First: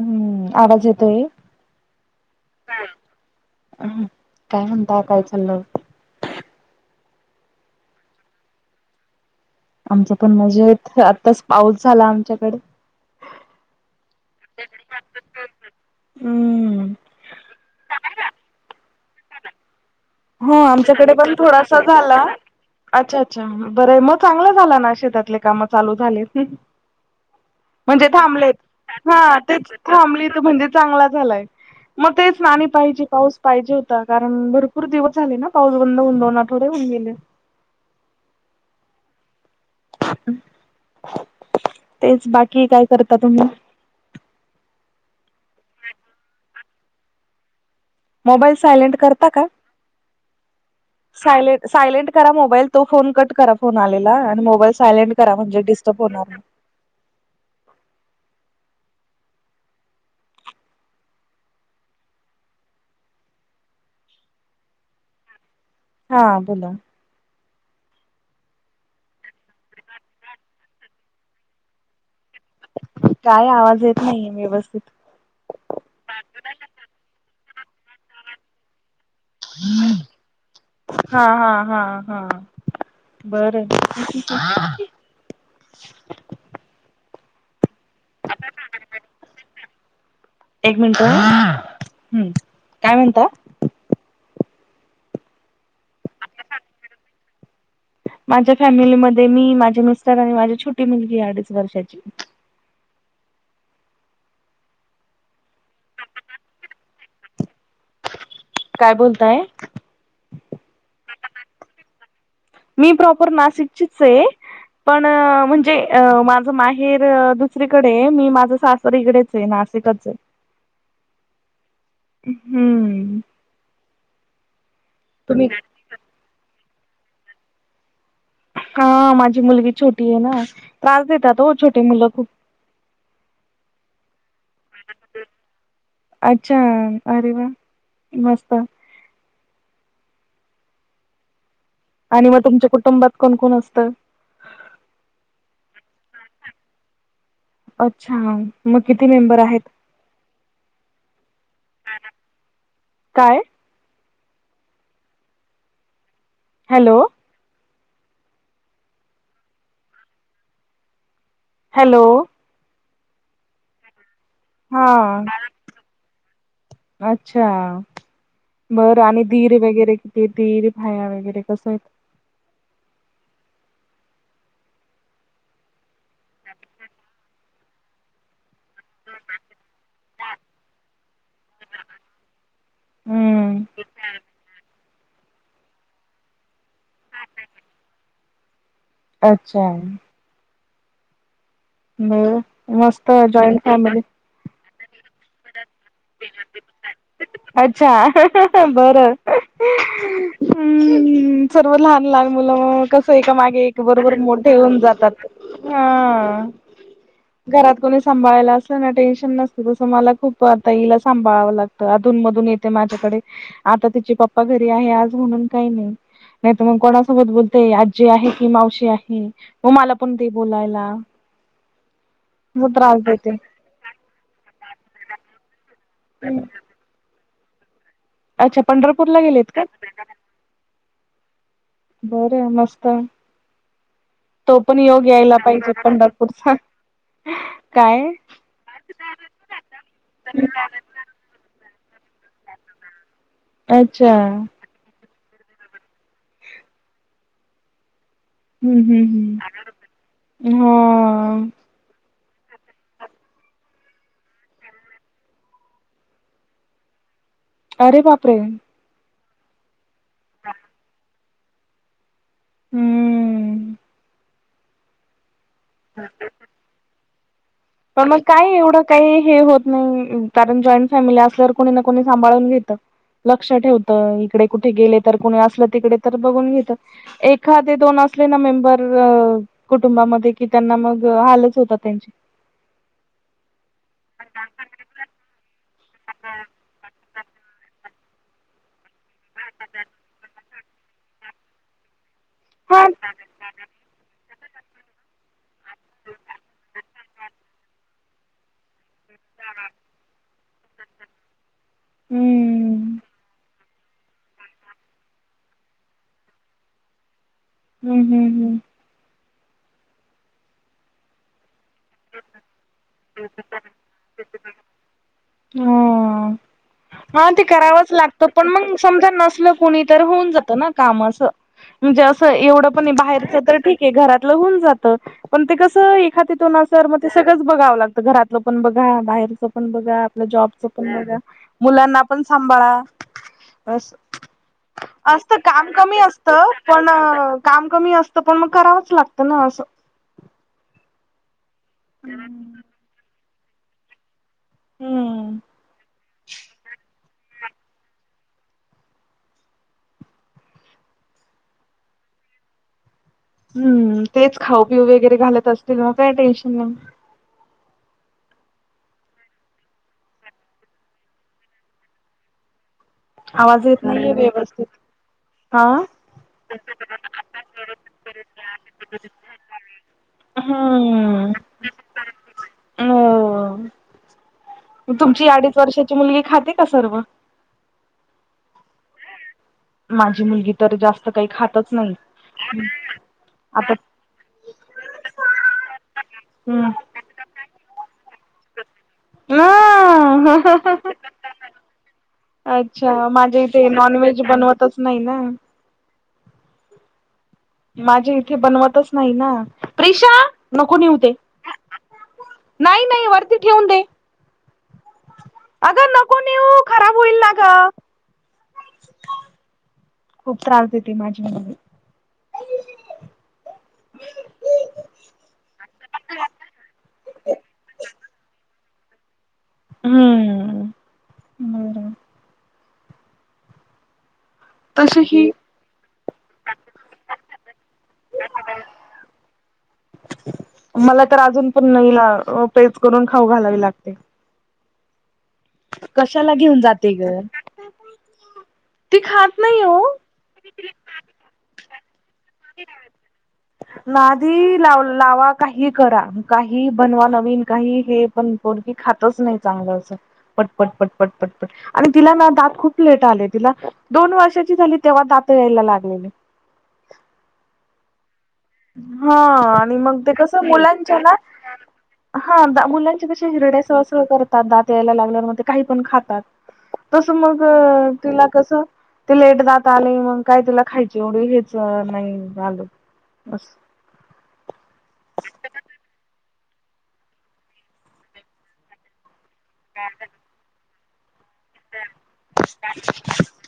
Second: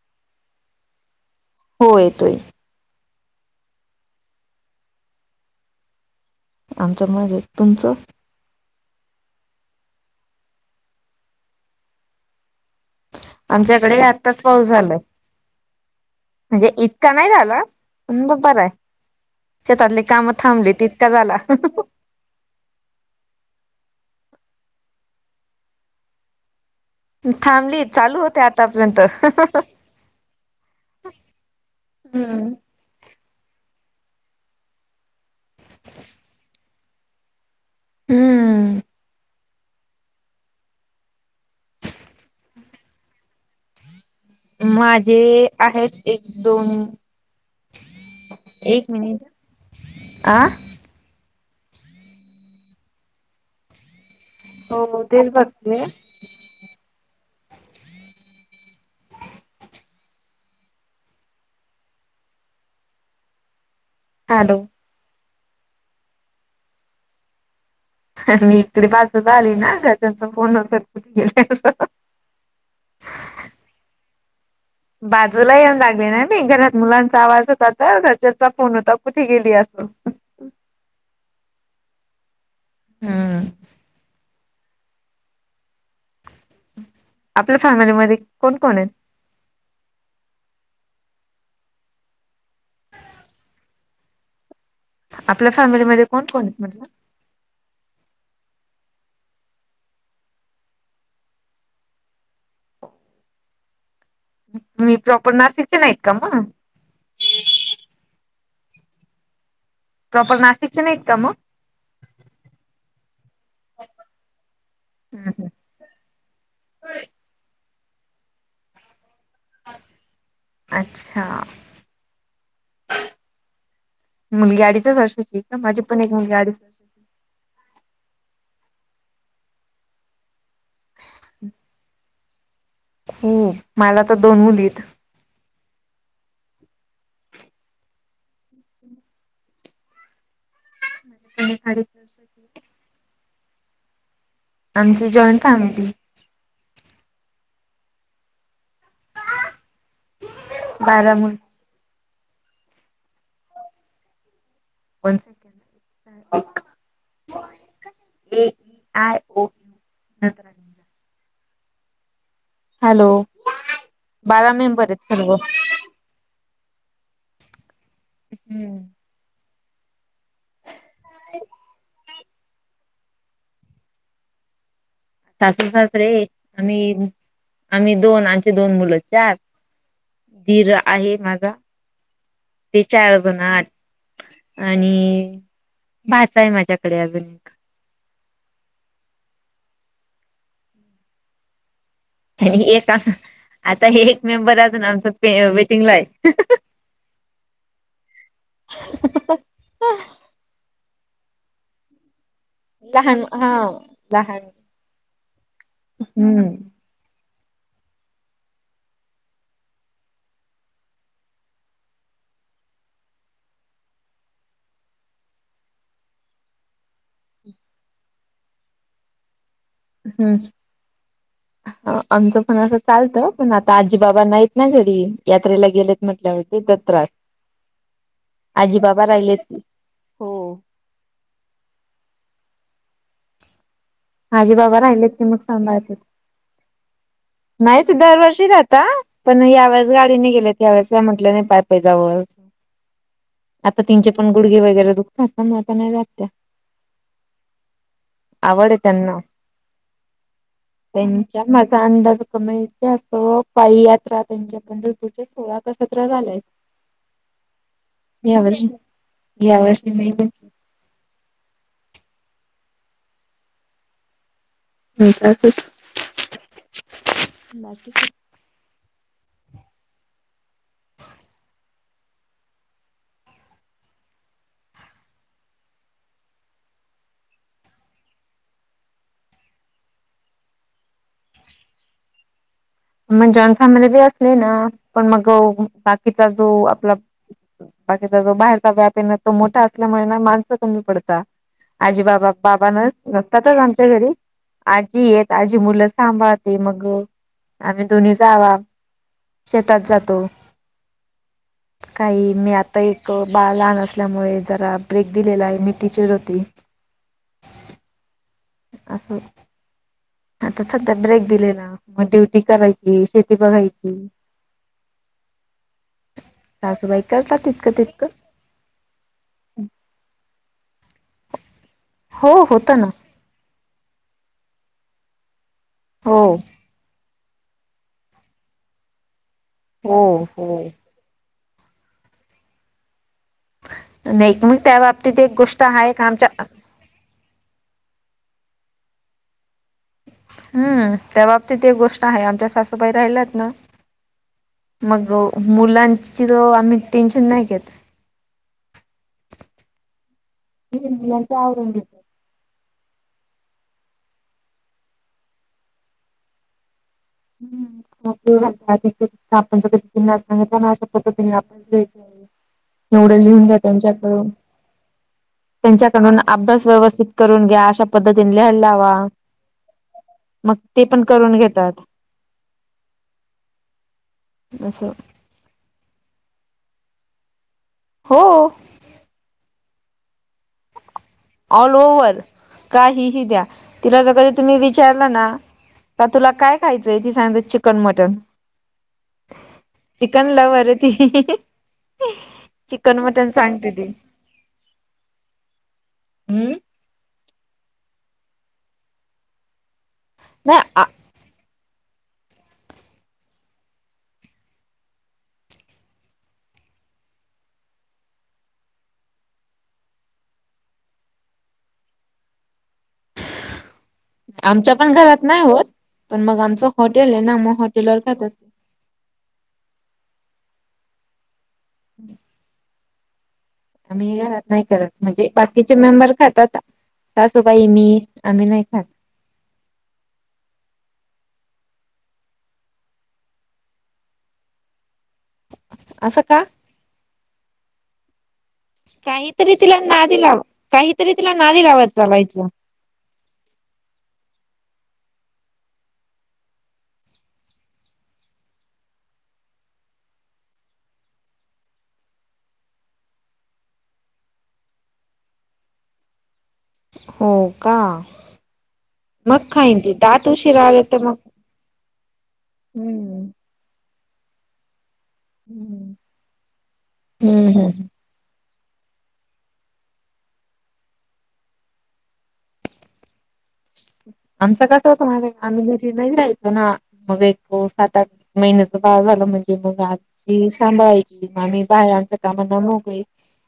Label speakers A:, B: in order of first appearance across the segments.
A: हम्म, आवाज येतोय?
B: हो येतोय.
A: हम्म काय म्हणता काय चाललं?
B: आमचं मजेत तुमचं?
A: आमचं पण मजेत आत्ताच पाऊस झाला आमच्याकडे.
B: आमच्याकडे आत ताच पाऊस झालाय म्हणजे
A: हम्म
B: इतका नाही झाला पण दुपार हाय शेतातली काम
A: हो
B: थांबली तितका
A: आमच्याकडे पण
B: झाला.
A: थोडासा झाला अच्छा अच्छा हा बरं आहे, म चांगलं झालं ना शेतातली काम चालू झाली.
B: थांबली
A: म्हणजे
B: चालू होते
A: थांबलेत
B: आतापर्यंत
A: हा तेच थांबलीत म्हणजे चांगला झालाय. म तेच
B: हम्म
A: ना आणि पाहिजे पाऊस पाहिजे होता कारण भरपूर दिवस झाले ना पाऊस बंद होऊन दोन आठवडे होऊन गेले.
B: हम्म.
A: तेच बाकी काय करता तुम्ही?
B: माझे आहेत एक, दोन
A: मोबाईल
B: एक
A: सायलेंट
B: मिनिट आं
A: साय सायलेंट करा मोबाईल तो फोन कट करा फोन आलेला. मोबाईल
B: हो
A: सायलेंट
B: तेच
A: करा म्हणजे
B: बघते
A: डिस्टर्ब होणार नाही.
B: हालो
A: हा बोला.
B: आणि इकडे बाजोबा आली ना त्याचाच फोन होता कुठं गेली असं. [inaudible]
A: काय आवाज येत नाही आहे व्यवस्थित.
B: बाजूला येऊन लागले ना मी घरात मुलांचा आवाज होता तर घरच्याचा फोन होता कुठं केेली असं
A: हा हा हा हा
B: हम्म
A: बरं आहे.
B: आपल्या फॅमिलीमध्ये कोण-कोण आहेत?
A: एक मिनट काय म्हणताय.
B: आपल्या फॅमिलीमध्येध्ये कोण -कोण आहेत म्हटलं.
A: माझ्या फॅमिलीमध्ये मी माझे मिस्टर आणि माझी छोटी मुलगी अडीच वर्षाची.
B: मी प्रॉपर नाशिकचे नाहीत का मग
A: काय बोलताय?
B: प्रॉपर नाशिकचे नाही?
A: [unintelligible] मी प्रॉपर नाशिकचीच आहे पण
B: हम् हम
A: म्हणजे अ माझं माहेर दुसरीकडे मी माझं सासरीकडे नाशिकच आहे
B: अच्छा
A: हम्म
B: मुलगी अडीचच वर्षाची आहे
A: तुम्ही
B: का माझी पण एक मुलगी अडीच वर्षाची
A: हा माझी मुलगी छोटी आहे ना त्रास देतात हो छोटे मुलं खूप.
B: हो मला तर दोन मुली आहेत.
A: [unintelligible] अच्छा आरे वा मस्त.
B: आणि खाडी
A: आणि मग तुमच्या कुटुंबात कोण कोण असतं?
B: आमची जॉईंट फॅमिली
A: [unintelligible] अच्छा मग किती मेंबर आहेत?
B: बारा मूल
A: [inaudible] काय?
B: पण [unintelligible] एक
A: हॅलो
B: ए आय ओ नंतर आणि.
A: हॅलो.
B: हॅलो. बारा
A: हा
B: मेंबर आहेत सर्व
A: [unintelligible] अच्छा
B: हम्म
A: बरं आणि दीर वगैरे किती दीर [unintelligible] वगैरे कसं आहेत.
B: सासू सासरे आम्ही -आम्ही दोन आणि दोन मुलं चार धीर आहे माझा विचार ब ना
A: हम्म
B: आणि भाचा आहे माझ्याकडे अजून एक
A: अच्छा बर
B: एक आ
A: मस्त जॉईंट
B: आता
A: फॅमिली
B: ही एक मेंबरातून आमचा [unintelligible]
A: [unintelligible] अच्छा बर [unintelligible] हम्म सर्व लहान लहान मुलं कस
B: लहान
A: एका
B: हा
A: मागे एक बरोबर
B: लहान
A: मोठे होऊन जातात.
B: हम्म.
A: घरात कोणी सांभाळायला असल ना टेन्शन नसतं तसं मला खूप ताईला सांभाळावं लागतं अधून मधून येते माझ्याकडे. आता तिची पप्पा घरी आहे आज म्हणून काही नाही. नाही तर मग कोणासोबत बोलतेय आजी आहे की मावशी आहे. मग मला पण ते
B: हम्म
A: बोलायला
B: आमचं पण
A: म
B: असं
A: त्रास
B: चालतं
A: देते.
B: पण आता आजी बाबा नाहीत ना घरी यात्रेला गेलेत म्हटल्यावरते दत्रास
A: अच्छा
B: आजी बाबा
A: पंढरपूरला
B: राहिले
A: गेलेत का? बरं मस्त.
B: आजी
A: तो पण
B: बाबा
A: योग
B: राहिलेत की
A: यायला
B: मग
A: पाहिजे
B: सांभाळतात
A: पंढरपूरचा.
B: नाही ते
A: काय
B: दरवर्षी राहता पण यावेेळेस गाडीने गेले त्यावेेळेस काय म्हटलं नाही पाय पाय जावं आता तिचे
A: अच्छा
B: पण गुडघे वगैरे दुखतात ना मग आता नाहीत त्या आवड आहे
A: हम्म
B: त्यांना
A: हम्म हम्म
B: त्यांच्या
A: हा
B: माझा अंदाज कमेल अस पायी यात्रा त्यांच्या पंढरपूरच्या सोळा क सतरा झाल्याय.
A: [inaudible] बापरे
B: या वर्षी या वर्षी म
A: हम्म!
B: होय काकेत
A: [unintelligible]
B: [inaudible]
A: पण मग काही एवढं काही हे होत नाही कारण जॉईंट फॅमिली असल्यावर कोणी ना कोणी सांभाळून घेतं. लक्ष ठेवत इकडे कुठे गेले तर कुणी असलं तिकडे तर बघून घेत. एखादे दोन असले ना मेंबर अ कुटुंबामध्ये कि त्यांना मग हालच होतात त्यांची.
B: मण जॉईन फॅमिली बी असली ना पण मग बाकीचा जो आपला बाकीचा जो बाहेरचा व्याप येन तो मोठा असल्यामुळे ना माणसं कमी पडता आजी बाबा बाबान
A: हा
B: तसच आमच्या घरी आजी आहेत, आजी मुलं सांभाळते मग आम्ही दोन्ही जावा शेतात जातो. काही मी आता
A: हम्म
B: एक बाळ लहान असल्यामुळे जरा ब्रेक दिलेला आहे मी टीचेर होती.
A: हम्म हम् हम्!
B: अस आता सत्या ब्रेक दिलेला मग ड्युटी करायची शेती बघायची. ची.
A: हा! हा ते
B: तितकं
A: करावच
B: तितकं
A: लागतं पण मग समजा नसल कुणी तर होऊन जातं ना कामा आस म्हणजे असं
B: हो
A: एवढं
B: होतं ना
A: पण बाहेरच तर ठीक आहे घरातलं होऊन जात. पण ते कसं
B: हो
A: एखादी्यातून असल मग ते सगळंच बघावं लागतं घरातलं पण बघा बाहेरच पण
B: हो
A: बघा. आपलं
B: हो
A: जॉबचं मुलांना पण सांभाळा अस,
B: नाही मग त्या बाबतीत एक
A: असतं
B: गोष्ट
A: काम
B: आहे
A: कमी
B: का आमच्या
A: असत. पण काम कमी असतं पण मग करावंच लागतं ना असं.
B: हम्म त्या बाबतीत एक गोष्ट आहे आमच्या सासूबाई राहिल्यात ना मग
A: हम्म
B: मुलांची तर आम्ही टेन्शन नाही घेत. त्या मुलाचं आवरून घेतात.
A: हम्म तेच खाऊ पिऊ वगैरे घालत असतील मग काय टेन्शन नाही?
B: खाऊ पिऊ घालतात
A: [inaudible]
B: एवड्या लिहून घ्या
A: आवाज येत नाहीये
B: त्यांच्याकडून.
A: व्यवस्थित हा
B: त्यांच्याकडून अभ्यास व्यवस्थित करून घ्या अशा पद्धतीने लिहायला लावा. मग ते पण करून घेतात.
A: हो,
B: असं
A: तुमची अडीच वर्षाची मुलगी खाते का सर्व?
B: हो!
A: माझी मुलगी तर जास्त काही खा
B: ऑल ओवर्हर काहीही द्या
A: आता
B: तिला तर कधी तुम्ही विचारला ना तर तुला काय
A: हम्म
B: खायचंय ती सांगते चिकन मटन. चिकन लवर आहे
A: ह
B: ती. चिकन
A: अच्छा
B: मटन
A: माझ्या इथे
B: सांगते ती
A: नॉन व्हेज बनवतच नाही ना!
B: हम्म!
A: माझे इथे बनवतच नाही ना ते, प्रिशा नको
B: नाही
A: नेऊ ते! नाही नाही वरती ठेवून दे. अगं नको नेऊ, खराब होईल ना ग! खूप त्रास देते माझी मुलगी.
B: आमच्या पण घरात नाही होत, पण मग आमच हॉटेल आहे ना मग हॉटेलवर खातात.
A: हम्म! बर
B: हम् आम्ही घरात नाही करत
A: तशी
B: म्हणजे
A: ही
B: बाकीचे मेंबर खात आता सासू बाई मी आम्ही नाही खात.
A: मला तर अजून पण पेज करून खाऊ घालावी लागते.
B: असं
A: कशाला
B: का
A: घेऊन जाते ग ती खात
B: काहीतरी
A: नाही हो
B: तिला नादि लावायच काहीतरी तिला ना दिलावत चालायचं
A: नाधी लाव लावा काही करा काही बनवा नवीन काही हे पण पोरगी खातच नाही चांगलं असं पटपट पटपट पटपट आणि तिला ना दात खूप लेट आले तिला दोन वर्षाची झाली तेव्हा दात यायला लागलेली.
B: हो का
A: हा
B: मग
A: आणि
B: खाईन ती
A: मग ते
B: दात
A: कस
B: उशीरा आले
A: मुलांच्या
B: तर
A: ना
B: मग
A: हा मुलांच्या कशी
B: हम्म
A: हिरड्याच करतात दात यायला लागल्या म काही पण
B: हम्म
A: खातात तसं मग
B: हम्म हम्म
A: तिला कस त लेट दात आले मग काय तुला खायची एवढी हेच नाही आल. बस
B: आमचा कस होतं म आम्ही घरी नाही रायचो ना मग हो सात आठ महिन्याच बाळ झालं म्हणजे मग आजी सांभाळाय. बाहेर आच्या कामांना नकळी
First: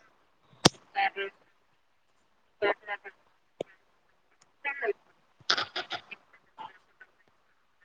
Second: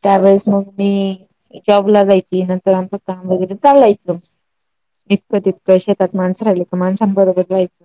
B: [inaudible] त्यावेळेस मग मी जॉब ला जायची नंतर आमचं काम वगैरे चालयच. तितकं शेतात माणसं राहिली तर माणसांबरोबर जायचं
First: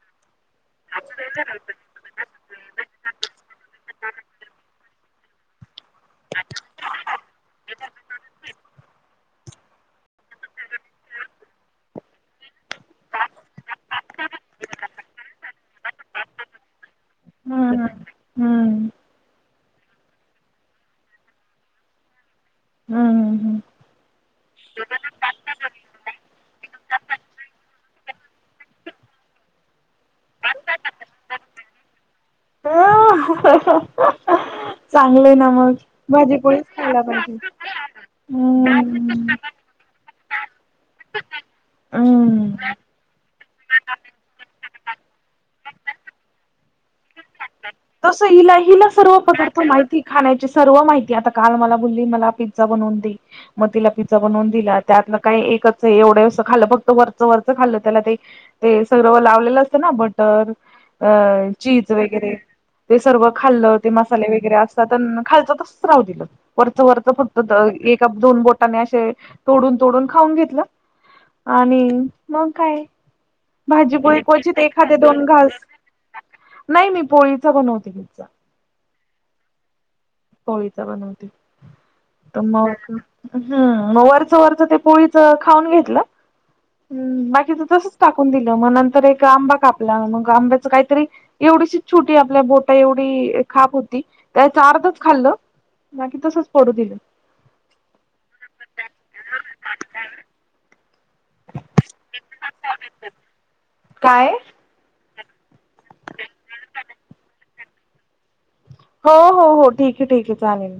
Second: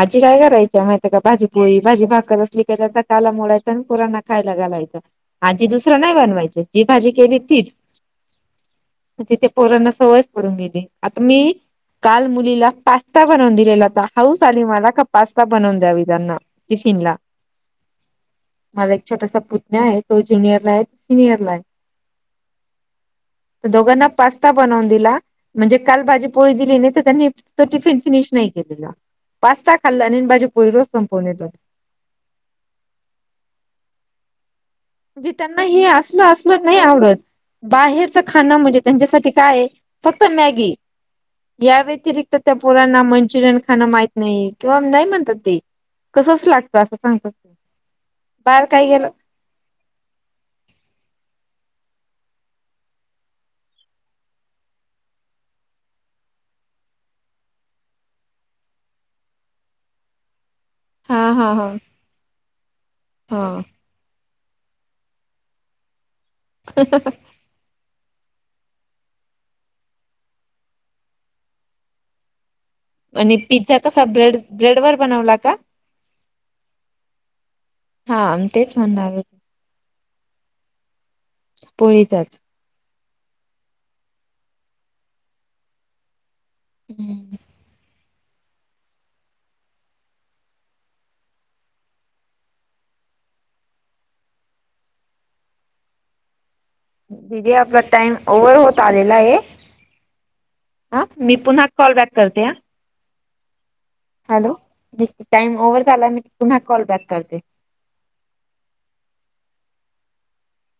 B: आजी काय करायची. त्या बाजू प [inaudible] भाजी भाकर असली की त्याचा काला मोडायचा आणि पोरांना खायला घालायच आजीस नाही बनवायचे जी भाजी केली तीच तथ पोरांना सवयच करून गेली आता मी काल मुलीला पास्ता बनवून दिलेला होता हाऊस आली मला का पास्ता बनवून द्यावी त्यांना ते सनला [inaudible]
A: हम्
B: मला एक छोटासा पुतण्या आहे तो ज्यनियरला आहे सिनियरला आहे.
A: हम्म हम् हम्
B: तर दोघांना पास्ता बनवून दिला म्हणजे काल पोळी दिली नाही तर त्यांनी तो टिफिन फिनिश नाही केलेला. पास्ता खाल्ला अण भाजी पोळी संपवून येतात.
A: [unintelligible]
B: म्हणजे
A: ना
B: त्यांना
A: मग
B: हे असलं
A: भाजी
B: असलं
A: पोळीच
B: नाही
A: खायला
B: आवडत
A: पाहिजे.
B: बाहेरच खाना म्हणजे
A: हम्म
B: त्यांच्यासाठी काय आहे. फक्त मॅगी या व्यतिरिक्त त्या
A: हम्म
B: पोरांना मंचुरियन खाणं माहत नाही किंवा नाही म्हणतात ते कसंच लागतं असं सांगत.
A: तस हिला हिला सर्व पदार्थ माहिती. खाण्याची सर्व माहिती आता काल मला बोलली मला पिझ्झा बनवून दे. मग तिला पिझ्झा बनवून दिला त्यातन काय एकच एवढं खा फक्त वरचं वरचं खाल्लं त्याला ते ते सगळं व लावलेलं असतं ना बटर अ
B: हा हा हा
A: चीज वगैरे ते सर्व
B: हा
A: खाल्ल. मसाले वगैरे असतात खायच तस राहू दिलं वरच वरत फक्त एक दोन बोटाने असे तोडून तोडून खाऊन घेतलं. आणि मग काय
B: आणि पिझ्झा कसा
A: भाजीपोळी
B: ब्रेड
A: क्वचित
B: ब्रेड वर
A: एखादे दोन
B: बनवला का?
A: घास.. नाही मी पोळीच बनवते पिझ्झा..
B: हा तेच म्हणणवे
A: पोळीचा बनवते तर
B: पोळीचाच
A: मग हम्म मग वरचं वरचं ते पोळीच खाऊन घेतलं् बाकीच तस टाकून दिलं मग नंतर एक आंबा कापला मग आंब्याच काहीतरी एवढीशी छोटी आपल्या बोटा एवढी खाप होती त्याचा अर्धच खाल्लं नाही तसच पडू दिलं
B: दिदी आपला टाइम ओव्हर होत आलेला आहे हा मी पुन्हा कॉल बॅक करते ह
A: काय
B: हॅलो टाइम ओव्हर झाला मी तुम्हा कॉल बॅक करते
A: हो हो हो ठीक आहे ठीक आहे चालेल